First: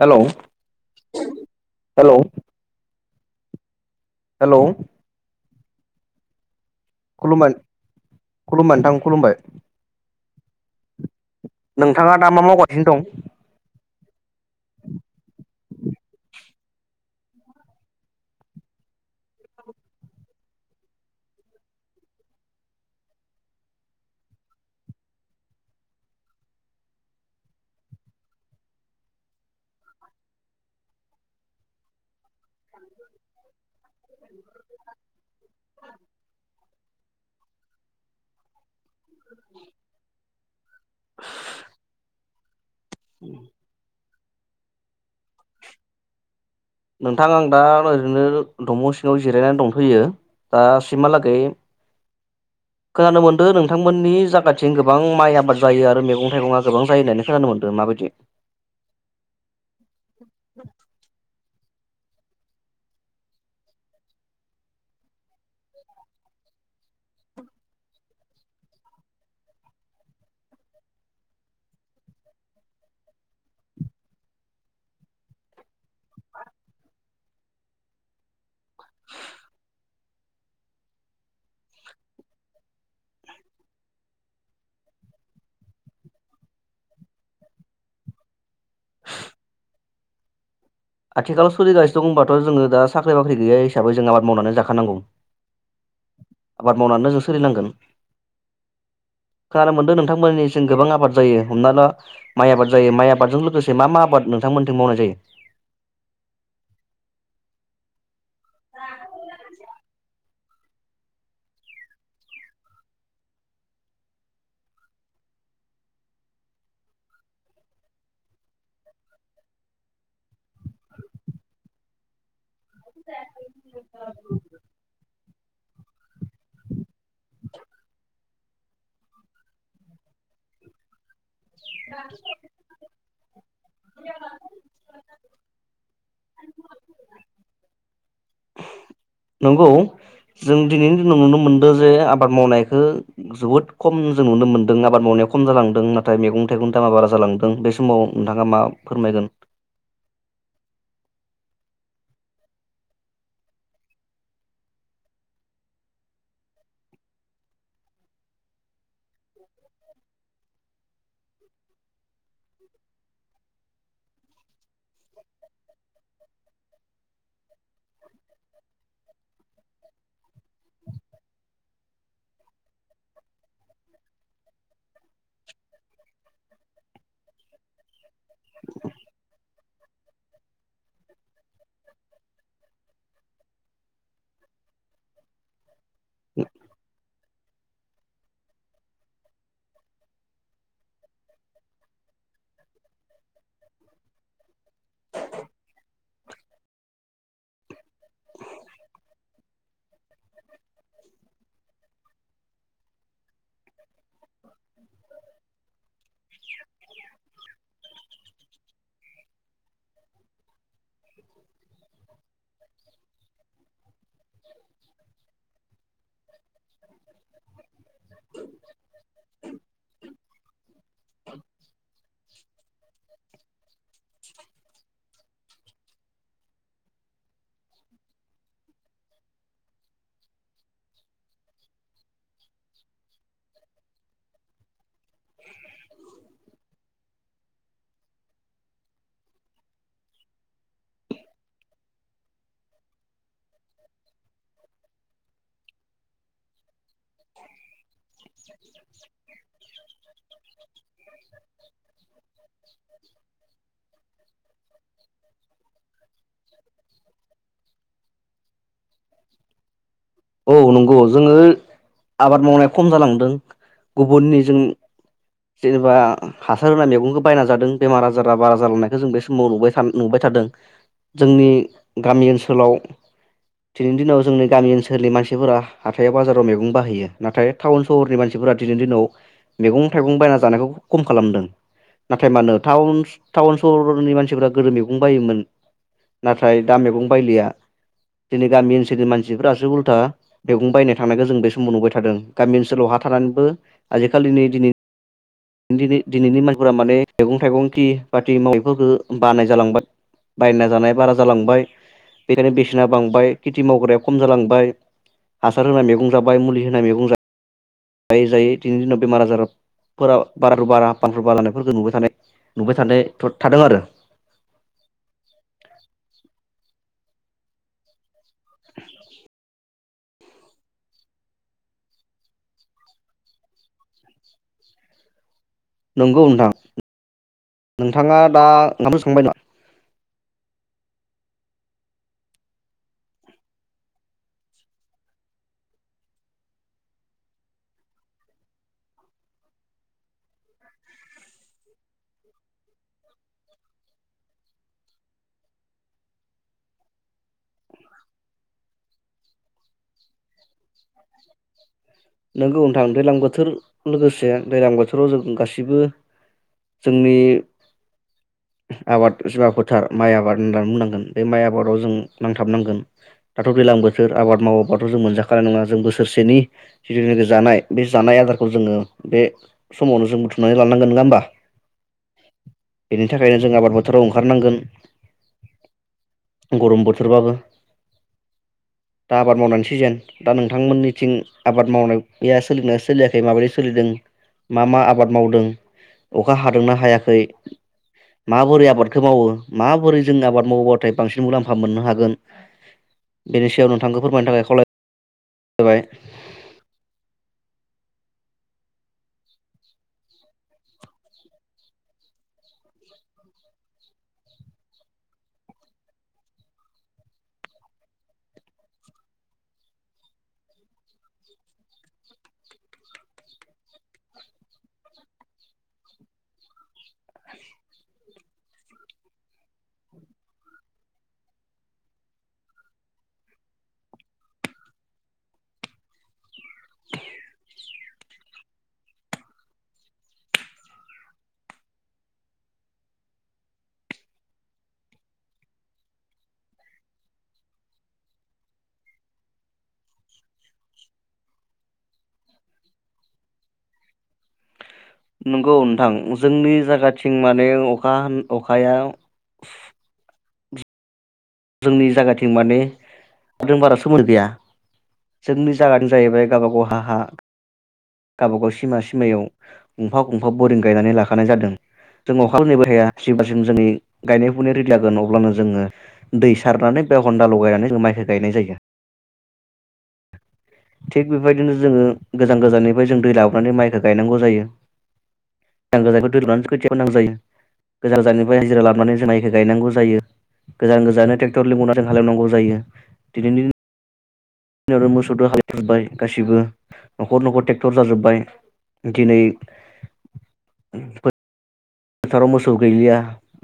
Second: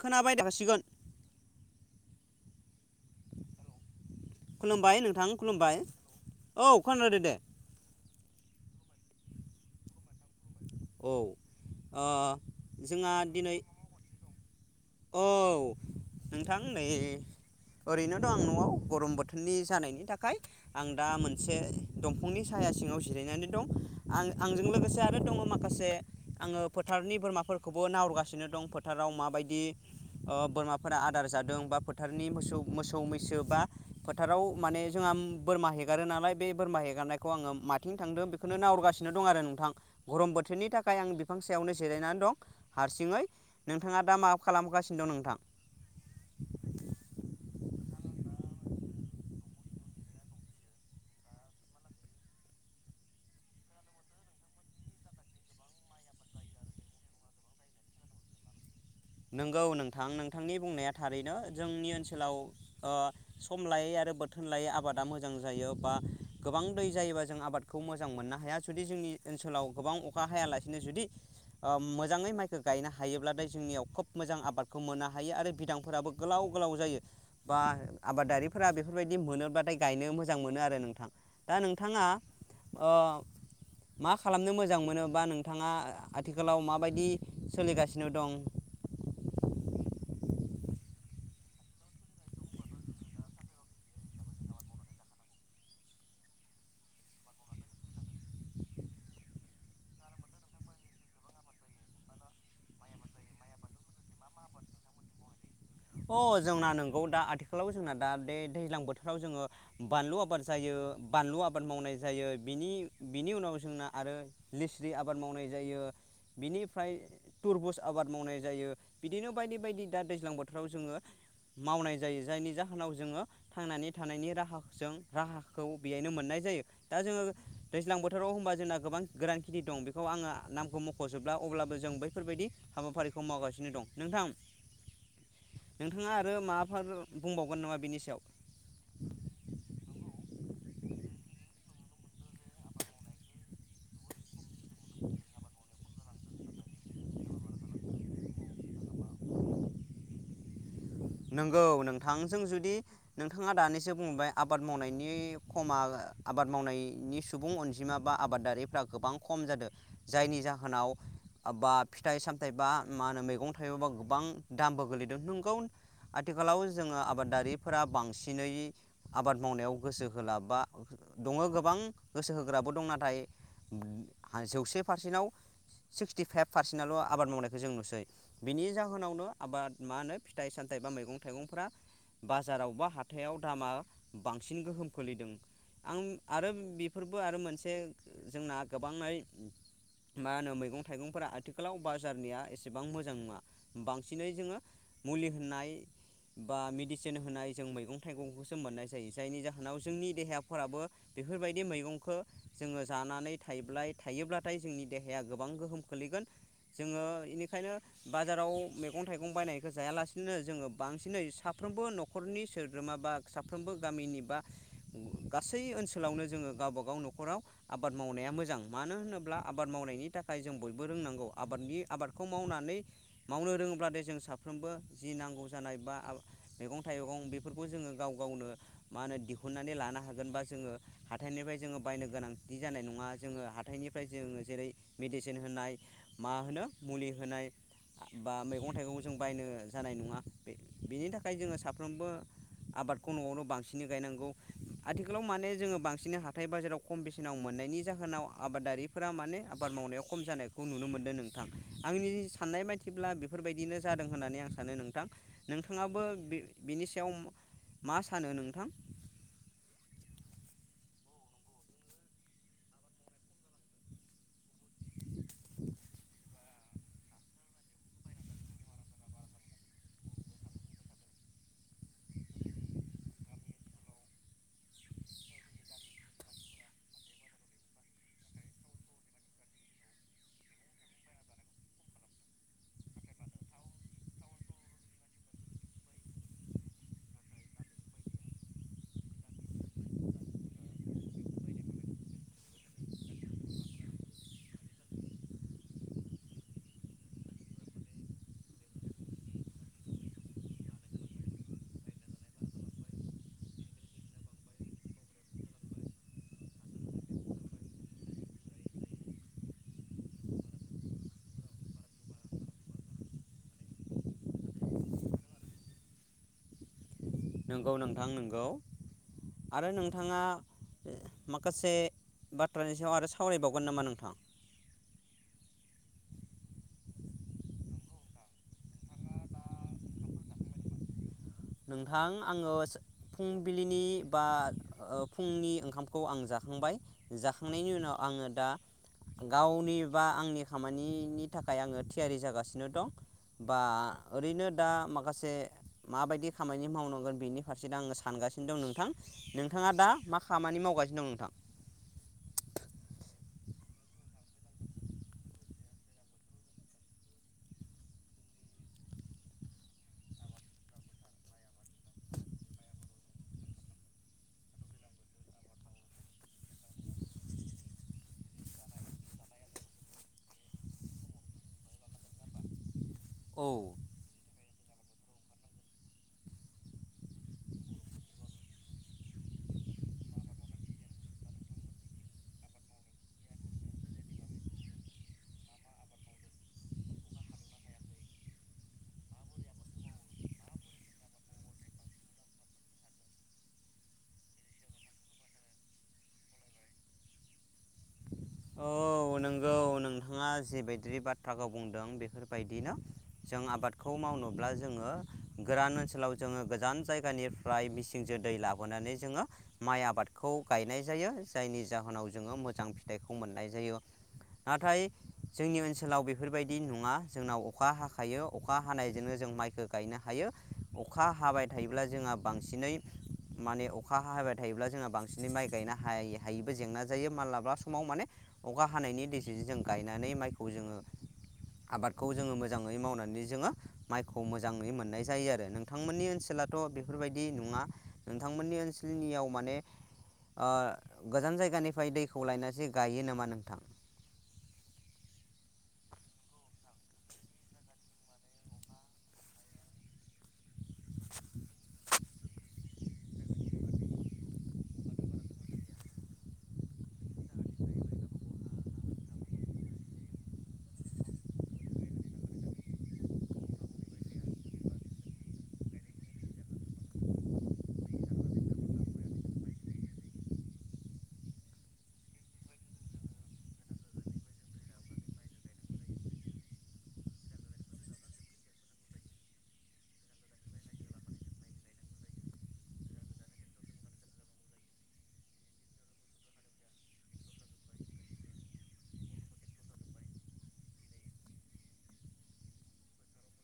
Hello खोनाबाय थासिगोन hello hello खुलुमबाय नोंथां खलुमबाय खुलुमबाय खुलुमबाय नोंथां। खलुमबाय औ ओ नोंथाङा दा मा मावगासिनो दं? जोंहा दिनै औ नोंथां नै ओरैनो दं आं न'आव गरम बोथोरनि जानायनि थाखाय आं दा मोनसे दंफांनि साया सिङाव जिरायनानै दं आं आंजों लोगोसे आरो दङ माखासे आङो फोथारनि बोरमाफोरखौबो नाहगासिनो दं फोथाराव माबायदि ओ बोरमाफोरा आदार जादों बा फोथारनि मोसौ मोसौ मैसो बा फोथाराव माने जोंहा बोरमा हेगारो नालाय बे बोरमा हेगारनायखौ आङो माथिं थांदों बेखौनो नाहरगासिनो दं आरो नोंथां गरम बोथोरनि थाख खाय आं बिफां सायावनो जिरायनानै दं हारसिङै नोंथाङा दा मा खालामगासिनो दं नोंथां नोंथां आं दा ओरैनो दंफां' सिङाव जिरायनानै दंथैयो दासिमहालागै खोनानो मोनदों नोंथांमोननि जायगाथिं गोबां माइ आबाद जायो आरो मैगं थाइगंआ गोबां जायो होननानै खोनानो मोनदों माबायदि नंगौ नोंथां नोंथांनि बुंनाया थारैनो जोंनि ओनोल ओनसोलाव ओ सम लायै आरो बोथोन लायै आबादा मोजां जायो बा गोबां दै जायोबा जों आबादखौ मोजां मोननो हाया जुदि जोंनि ओनसोलाव गोबां अखा हायालासिनो जुदि ओ मोजाङै माइखौ गायनो हायोब्लाथाय जोंनियाव खोब मोजां आबादखौ मोननो हायो आरो बिदांफोराबो गोलाव गोलाव जायो बा आबादारिफोरा बेफोरबायदि मोनोब्लाथाय गायनो मोजां मोनो आरो नोंथां दा नोंथाङा ओ मा खालामनो मोजां मोनो बा नोंथाङा आथिखालाव माबायदि सोलिगासिनो दं [inaudible] आथिखालाव सोलिगासिनो दं होनबाथ' जोङो दा साख्रि बाख्रि गैया हिसाबै जों आबाद मावनानै जाखानांगौ आबाद मावनानै जों सोलिनांगोन खोनानो मोनदों नोंथांमोननिसिम गोबां आबाद जायो हमना ला माइ आबाद जायो माइ आबादजों लोगोसे मा मा आबाद नोंथांमोननिथिं मावनाय जायो अ जोंना नोंगौ दा आथिखालाव जोंना दा बे दैज्लां बोथोराव जोङो बानलु आबाद जायो बानलु आबाद मावनाय जायो बिनि बिनि उनाव जोंना आरो लिस्रि आबाद मावनाय जायो बिनिफ्राय तुरबुस आबाद मावनाय जायो बिदिनो बायदि बायदि दा दैज्लां बोथोर फ्राव जोङो मावनाय जायो जायनि जा जोङो थांनानै थानायनि राहाखौजों राहाखौ बेयायनो मोन मोननाय जायो दा जोङो दैज्लां बोथोराव होनबा जोंना गोबां गोरान खिथि दं बेखौ आङो नामखौ मख'जोब ब्ला अब्लाबो जों बैफोरबायदि हाबाफारिखौ मावगासिनो दं नोंथां नोंथाङा आरो माफोर बुंबावगोन नामा बिनि सायाव नंगौ जों दिनैनि दिनाव नुनो मोनदों जे आबाद मावनायखो जोबोद खम जों नुनो मोनदों आबाद मावनाया खम जालांदों नाथाय मैगं थाइगं दामा बारा जालांदों बे समाव नोंथाङा मा फोरमायगोन नोंगौ नोंथां जों जुदि नोंथाङा दानिसो बुंबाय आबाद मावनायनि खमा आबाद मावनायनि सुबुं अनजिमा बा आबादारिफ्रा गोबां खम जादों जायनि जाहोनाव बा फिथाइ सामथायाइ बा मा होनो मैगं थाइबाबा गोबां दामबो गोलैदों नोंगौ आथिखालाव जोङो आबादारिफोरा बांसिनै आबाद मावनायाव गोसो होलाबा दङो गोबां गोसो होग्राबो दं नाथाय जौसे पारसेन्टाव सिक्सटि फाइभ पारसेन्टआल' आबाद मावनायखौ जों नुसै बिनि जाहोनावनो आबाद मा होनो फिथाइ साम थाय बा मैगं थाइंफोरा बाजाराव बा हाथायाव दामा बांसिन गोहोम खोलैदों आं आरो बेफोरबो आरो मोनसे जोंना गोबाङै मा होनो मैगं थाइगंफोरा आथिखालाव बाजारनिया एसेबां मोजां नङा बांसिनै जोङो मुलि होनाय बा मेडिसिन होनाय जों मैगं थाइगंखौसो मोननाय जायो जायनि जाहोनाव जोंनि देहाफोराबो बेफोरबायदि मैगंखौ जोङो जानानै थायो थायोब्लाथाय जोंनि देहाया गोबां गोहोम खोलैगोन जोङो बेनिखायनो बाजाराव मैगं थाइगं बायनायखो जायालासि दिनो जोङो बांसिनै साफ्रोमबो न'खरनि सोद्रोमा बा साफ्रोमबो गामिनि बा गासै ओनसोलावनो जोङो गावबा गाव न'खराव आबाद मावनाया मोजां मानो होनोब्ला आबाद मावनायनि थाखाय जों बयबो रोंनांगौ आबादनि आबादखौ मावनानै मावनो रोङोब्लाथाय जों साफ्रोमबो जि नांगौ जानाय बा आ मैगं थाइगं बेफोरखौ जोङो गाव गावनो मा होनो दिहुननानै लानो हागोन बा जोङो हााइनिफ्राय जोङो बायनो गोनांथि जानाय नङा जोङो हाथाइनिफ्राय जोङो जेरै मेदिसिन होनाय मा होनो मुलि होनाय बा मैगं थाइगं जों बायनो जानाय नङा बे बेनि थाखाय जोङो साफ्रोमबो आबादखौ न'आवनो बांसिनै गायनांगौ आथिखालाव माने जोङो बांसिनै हाथाय बाजाराव खम बेसेनाव मोननायनि जाहोनाव आबादारिफोरा माने आबाद मावनायाव खम जानायखौ नुनो मोन्दों नोंथां आंनि साननाय मथिब्ला बेफोरबायदिनो जादों होननानै आं नोंथां नोंथाङाबो बि बिनि सायाव मा सानो नोंथां औ नंगौ जोङो आबाद मावनाया खम जालां दों गुबुननि जों जेनेबा हासार होनाय मैगंखौ बायना जादों बेमार आजारा बारा जालांनायखौ जों बे समाव नुबायन नुबाय थादों जोंनि गामि ओनसोलाव दिनैनि दिनाव जोंनि गामि ओनसोलनि मानसिफोरा हाथायाव बाजाराव मैगं बाहैयो नाथाय टाउन सहरनि मानफोरा दिनैनि दिनाव मैगं थाइगं बायना जानायखौ खम खालामदों नाथाय माानो टाउन टाउन सहरनि मानसिफोरा गोदो मैगं बायोमोन नाथाय दा मैगं बायलिया दिनै गामि ओनसोलनि मानसिफ्रासो उल्था मैगं बायनो थांनायखौ जों बे समाव नुबाय थादों गामि ओस सोलाव हा थानानैबो आजिखालिनि दिनि दिन दिनैनि मानसिफोरा माने मैगं थाइगं खि बाथि मावैफोरफोरखौ बानाय जालांबाय बायना जानाया बारा जालांबाय बेखायनो बेसेना बांबाय खेथि मावग्राया खम जालांबाय हासार होनाय मैगं जाबाय मुलि होनाय मैगं जा जायै जायै दिनैनि दिनाव बेमार आजारफोरा [inaudible] जानायफोरखौ नुबाय थानाय नुबाय थानाय थाथदों आरो नंगौ नोंथां नंगौ आरो नोंथाङा माखासे बाथ्रानि सायाव आरो सावरायबावगोन नामा नोंथां नंगौ नोंथां नोंथाङा दा ओंखामसे सांबाय ना नोंथां आङो फुंबिलिनि बा फुंनि ओंखामखौ आं जाखांबाय जाखांनायनि उनाव आङो दा गावनि बा आंनि खामानिनि थाखाय आङो थियारि जागासिनो दं बा ओरैनो दा माखासे माबायदि खामानि मावनांगोन बेनि फारसे दा आङो सानगासिनो दं नोंथां नोंथाङा दा मा खामानि मावगासिनो दं नोंथां नोंगौ नोंथां दैज्लां बोथोर लोगोसे दैज्लां बोथोराव जों गासिबो जोंनि आबाद जबा फोथार माइ आबाद होननानै बुंनांगोन बे माइ आबादाव जों नांथाबनांगोन दाथ' दैज्लां बोथोर आबाद मावाब्लाथ' जों मोनजाखानाय नङा जों बोसोरसेनि जिथुनाखि जानाय बे जानाय आदारखौ जोङो बे समावनो जों बुथुमनानै लानांगोन नङा होमबा बेनि थाखायनो औ जों आबाद बोथोराव ओंखारनांगोन गरम बोथोरबाबो दा आबाद मावनायनि सिजेन दा नोंथांमोननिथिं आबाद मावनाया सोलिदों ना सोलियाखै माबायदि सोलिदों मा मा आबाद मावदों अखा हादोंना हायाखै माबोरै आबादखो मावो माबोरै जों आबाद मावोबाथाय बांसिन मुलाम्फा मोननो हागोन बेनि सायाव नोंथांखौ फोरमायनो थाखाय खावलाय बाय औ नोंगौ नोंथाङा जिबायदि बाथ्राखौ बुंदों बेफोरबायदिनो जों आबादखौ मावनोब्ला जोङो गोरान ओनसोलाव जोङो गोजान जायगानिफ्राय मिसिंजो दै लाबोनानै जोङो माइ आबादखौ गायनाय जायो जायनि जाहोनाव जोङो मोजां फिथाइखौ खौ मोननाय जायो नाथाय जोंनि ओनसोलाव बेफोरबायदि नङा जोंनाव अखा हाखायो अखा हानायजोंनो जों माइखौ गायनो हायो अखा हाबाय थायोब्ला जोंहा बांसिनै माने अखा हाबाय थायोब्ला जोंहा बांसिनै माइ गायनो हाय हायैबो जेंना जायो मालाबा समाव माने अखा हानायनि दैेजेजों जों गायनानै माइखौ जोङो आबादखौ जोङो मोजाङै मावनानै जोङो माइखौ मोजाङै मोननाय जायो आरो नोंथांमोननि ओनसोलाथ' बेफोरबायदि नङा नोंथांमोननि ओनसोलनियाव माने ओ गोजान जायगानिफ्राय दैखौ लायनानै जे गायो नामा नोंथां नोंगौ नोंथां जोंनि जागाथिं माने अखा अखाया [unintelligible] जोंनि जायगाथिं माने [inaudible] बारा सोमोन्दो गैया जोंनि जायगानो जाहैबाय गावबागाव हा हा गावबागाव सिमा सिमायाव गंफा गंफा बरिं गायनानै लाखानाय जादों जों अखा [inaudible] सिम जोंनि गायनाय फुनाय रिडि जागोन अब्लानो जोङो दै सारनानै बे हन्दा लगायनानै जों माइखौ गायनाय जायो थिग बेबायदिनो जोङो गोजान गोजाननिफ्राय जों दै लाबोनानै माइखौ गायनांगौ जायो गोजान गोजानखौ दै लानै खोथि फोनांगौ जायो गोजान गोजाननिफ्राय हाजिरा लाबोनानै जों माइखौ गायनांगौ जायो गोजान [inaudible] जों हालेवनांगौ जायो दिनैनि मोसौजों [inaudible] गासिबो न'खर न'खर टेक्टर जाजोब्बाय दिनै फोथाराव मोसौ गैलिया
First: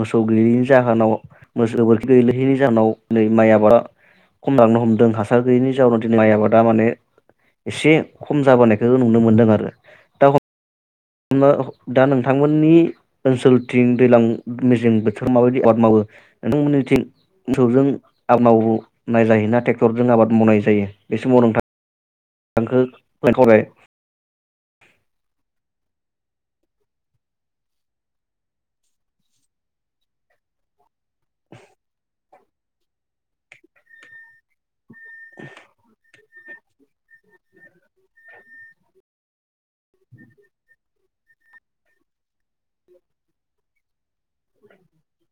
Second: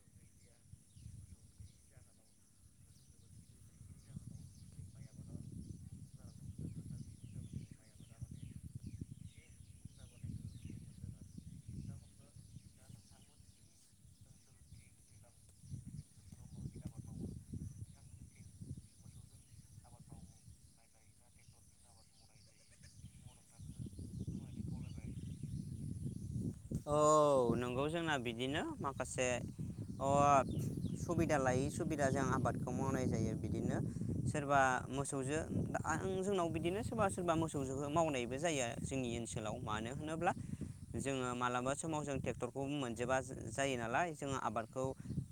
मोसौ गैयैनि जाहोनाव मोसौ गोबोरखि गैलैयैनि जाहोनाव दिनै माइ आबादा खमलांनो हमदों हासार गैयिनि जाहोनाव दिनै माइ आबादा माने एसे खम जाबोनायखौ नुनो मोनदों आरो दा दा नोंथांमोननि ओनसोलथिं दैलां मेसें बोथोर माबायदि आबाद मावो नोंथांमोननिथिं मोसौजों आबाद मावनाय जायो ना ट्रेक्टरजों आबाद मावनाय जायो बे समाव नोंथां [inaudible] औ नोंगौ जोंना बिदिनो माखासे अ सुबिदा लायै सुबिदा जों आबाद खौ मावनाय जायो बिदिनो सोरबा मोसौजो दा आं जोंनाव बिदिनो सोरबा सोरबा मोसौ जोहो मावनायबो जायो जोंनि ओनसोलाव मानो होनोब्ला जोङो मालाबा समाव जों टेक्टरखौ मोनजोबा जायो नालाय जोङो आबादखौ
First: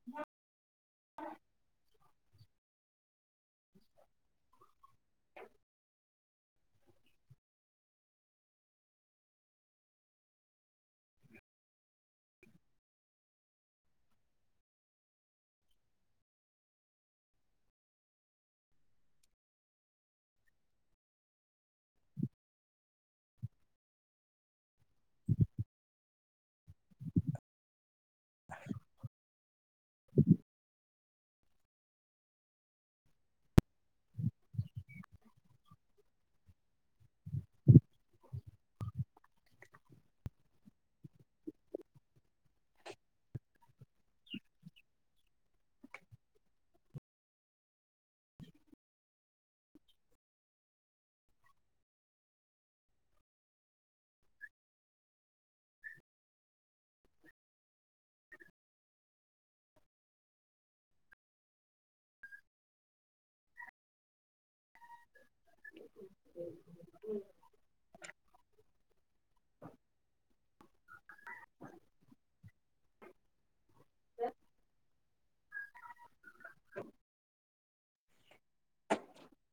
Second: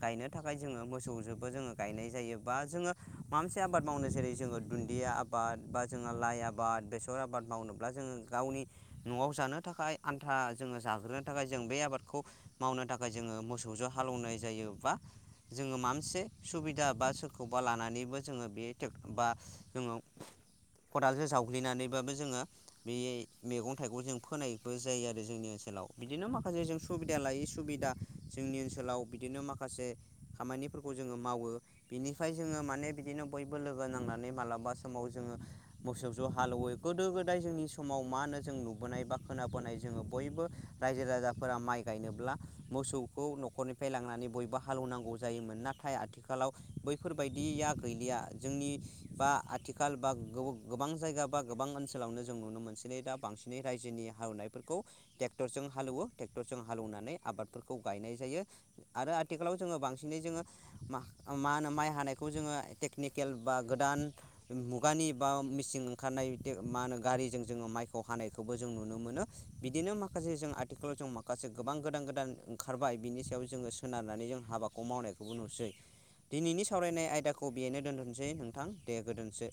गायनो थाखाय जोङो मोसौजोंबो जोङो गायनाय जायो बा जोङो माबा मोनसे आबाद मावनो जेरै जोङो दुन्दिया आबाद बा जोङो लाइ आबाद बेसर आबाद मावनोब्ला जोङो गावनि न'आव जानो थाखाय आन्था जोङो जाग्रोनो थाखाय जों बे आबादखौ मावनो थाखाय जोङो मोसौजों हालेवनाय जायो बा जोङो माबा मोनसे सुबिदा बा सोरखौबा लानानैबो जोङो बेे टेक बा जोङो खदालजों जावग्लिनानैबाबो जोङो बे मैगं थाइगं जों फोनायबो जायो आरो जोंनि ओनसोलाव बिदिनो माखासे जों सुबिदा लायै सुबिदा जोंनि ओनसोलाव बिदिनो माखासे खामानिफोरखौ जोङो मावो बिनिफ्राय जोङो माने बिदिनो बयबो लोगो नांनानै मालाबा समाव जोङो मोसौ ज' हालौवो गोदो गोदाय जोंनि समाव मा होनो जों नुबोनाय बा खोनाबोनाय जोङो बयबो रायजो राजाफोरा माइ गायनोब्ला मोसौखौ न'खरनिफ्राय लांनानै बयबो हालेवनांगौ जायोमोन नाथाय आथिखालाव बैफोरबायदिया गैलिया जोंनि बा आथिखाल बा गोबां जायगा बा गोबां ओनसोलावनो जों नुनो मोनसै दा बांसिनै रायजोनि हालेवनायफोरखौ दे ट्रेक्टरजों हालौवो ट्रेक्टरजों हालेवनानै आबादफोरखौ गायनाय जायो आरो आथिखालाव जोङो बांसिनै जोङो मा होनो माइ हानायखौ जोङो टेकनिकेल बा गोदान मुगानि बा मेचिन ओंखारनाय मा होनो गारिजों जोङो माइखौ हानायखौबो जों नुनो मोनो बिदिनो माखासे जों आथिखालाव जों माखासे गोबां गोदान गोदान ओंखारबाय बिनि सायाव जोङो सोनारनानै जों हाबाखौ माव मावनायखौबो नुसै दिनैनि सावरायनाय आयदाखौ बबियैनो दोनथ'सै नोंथां दे गोदोनसै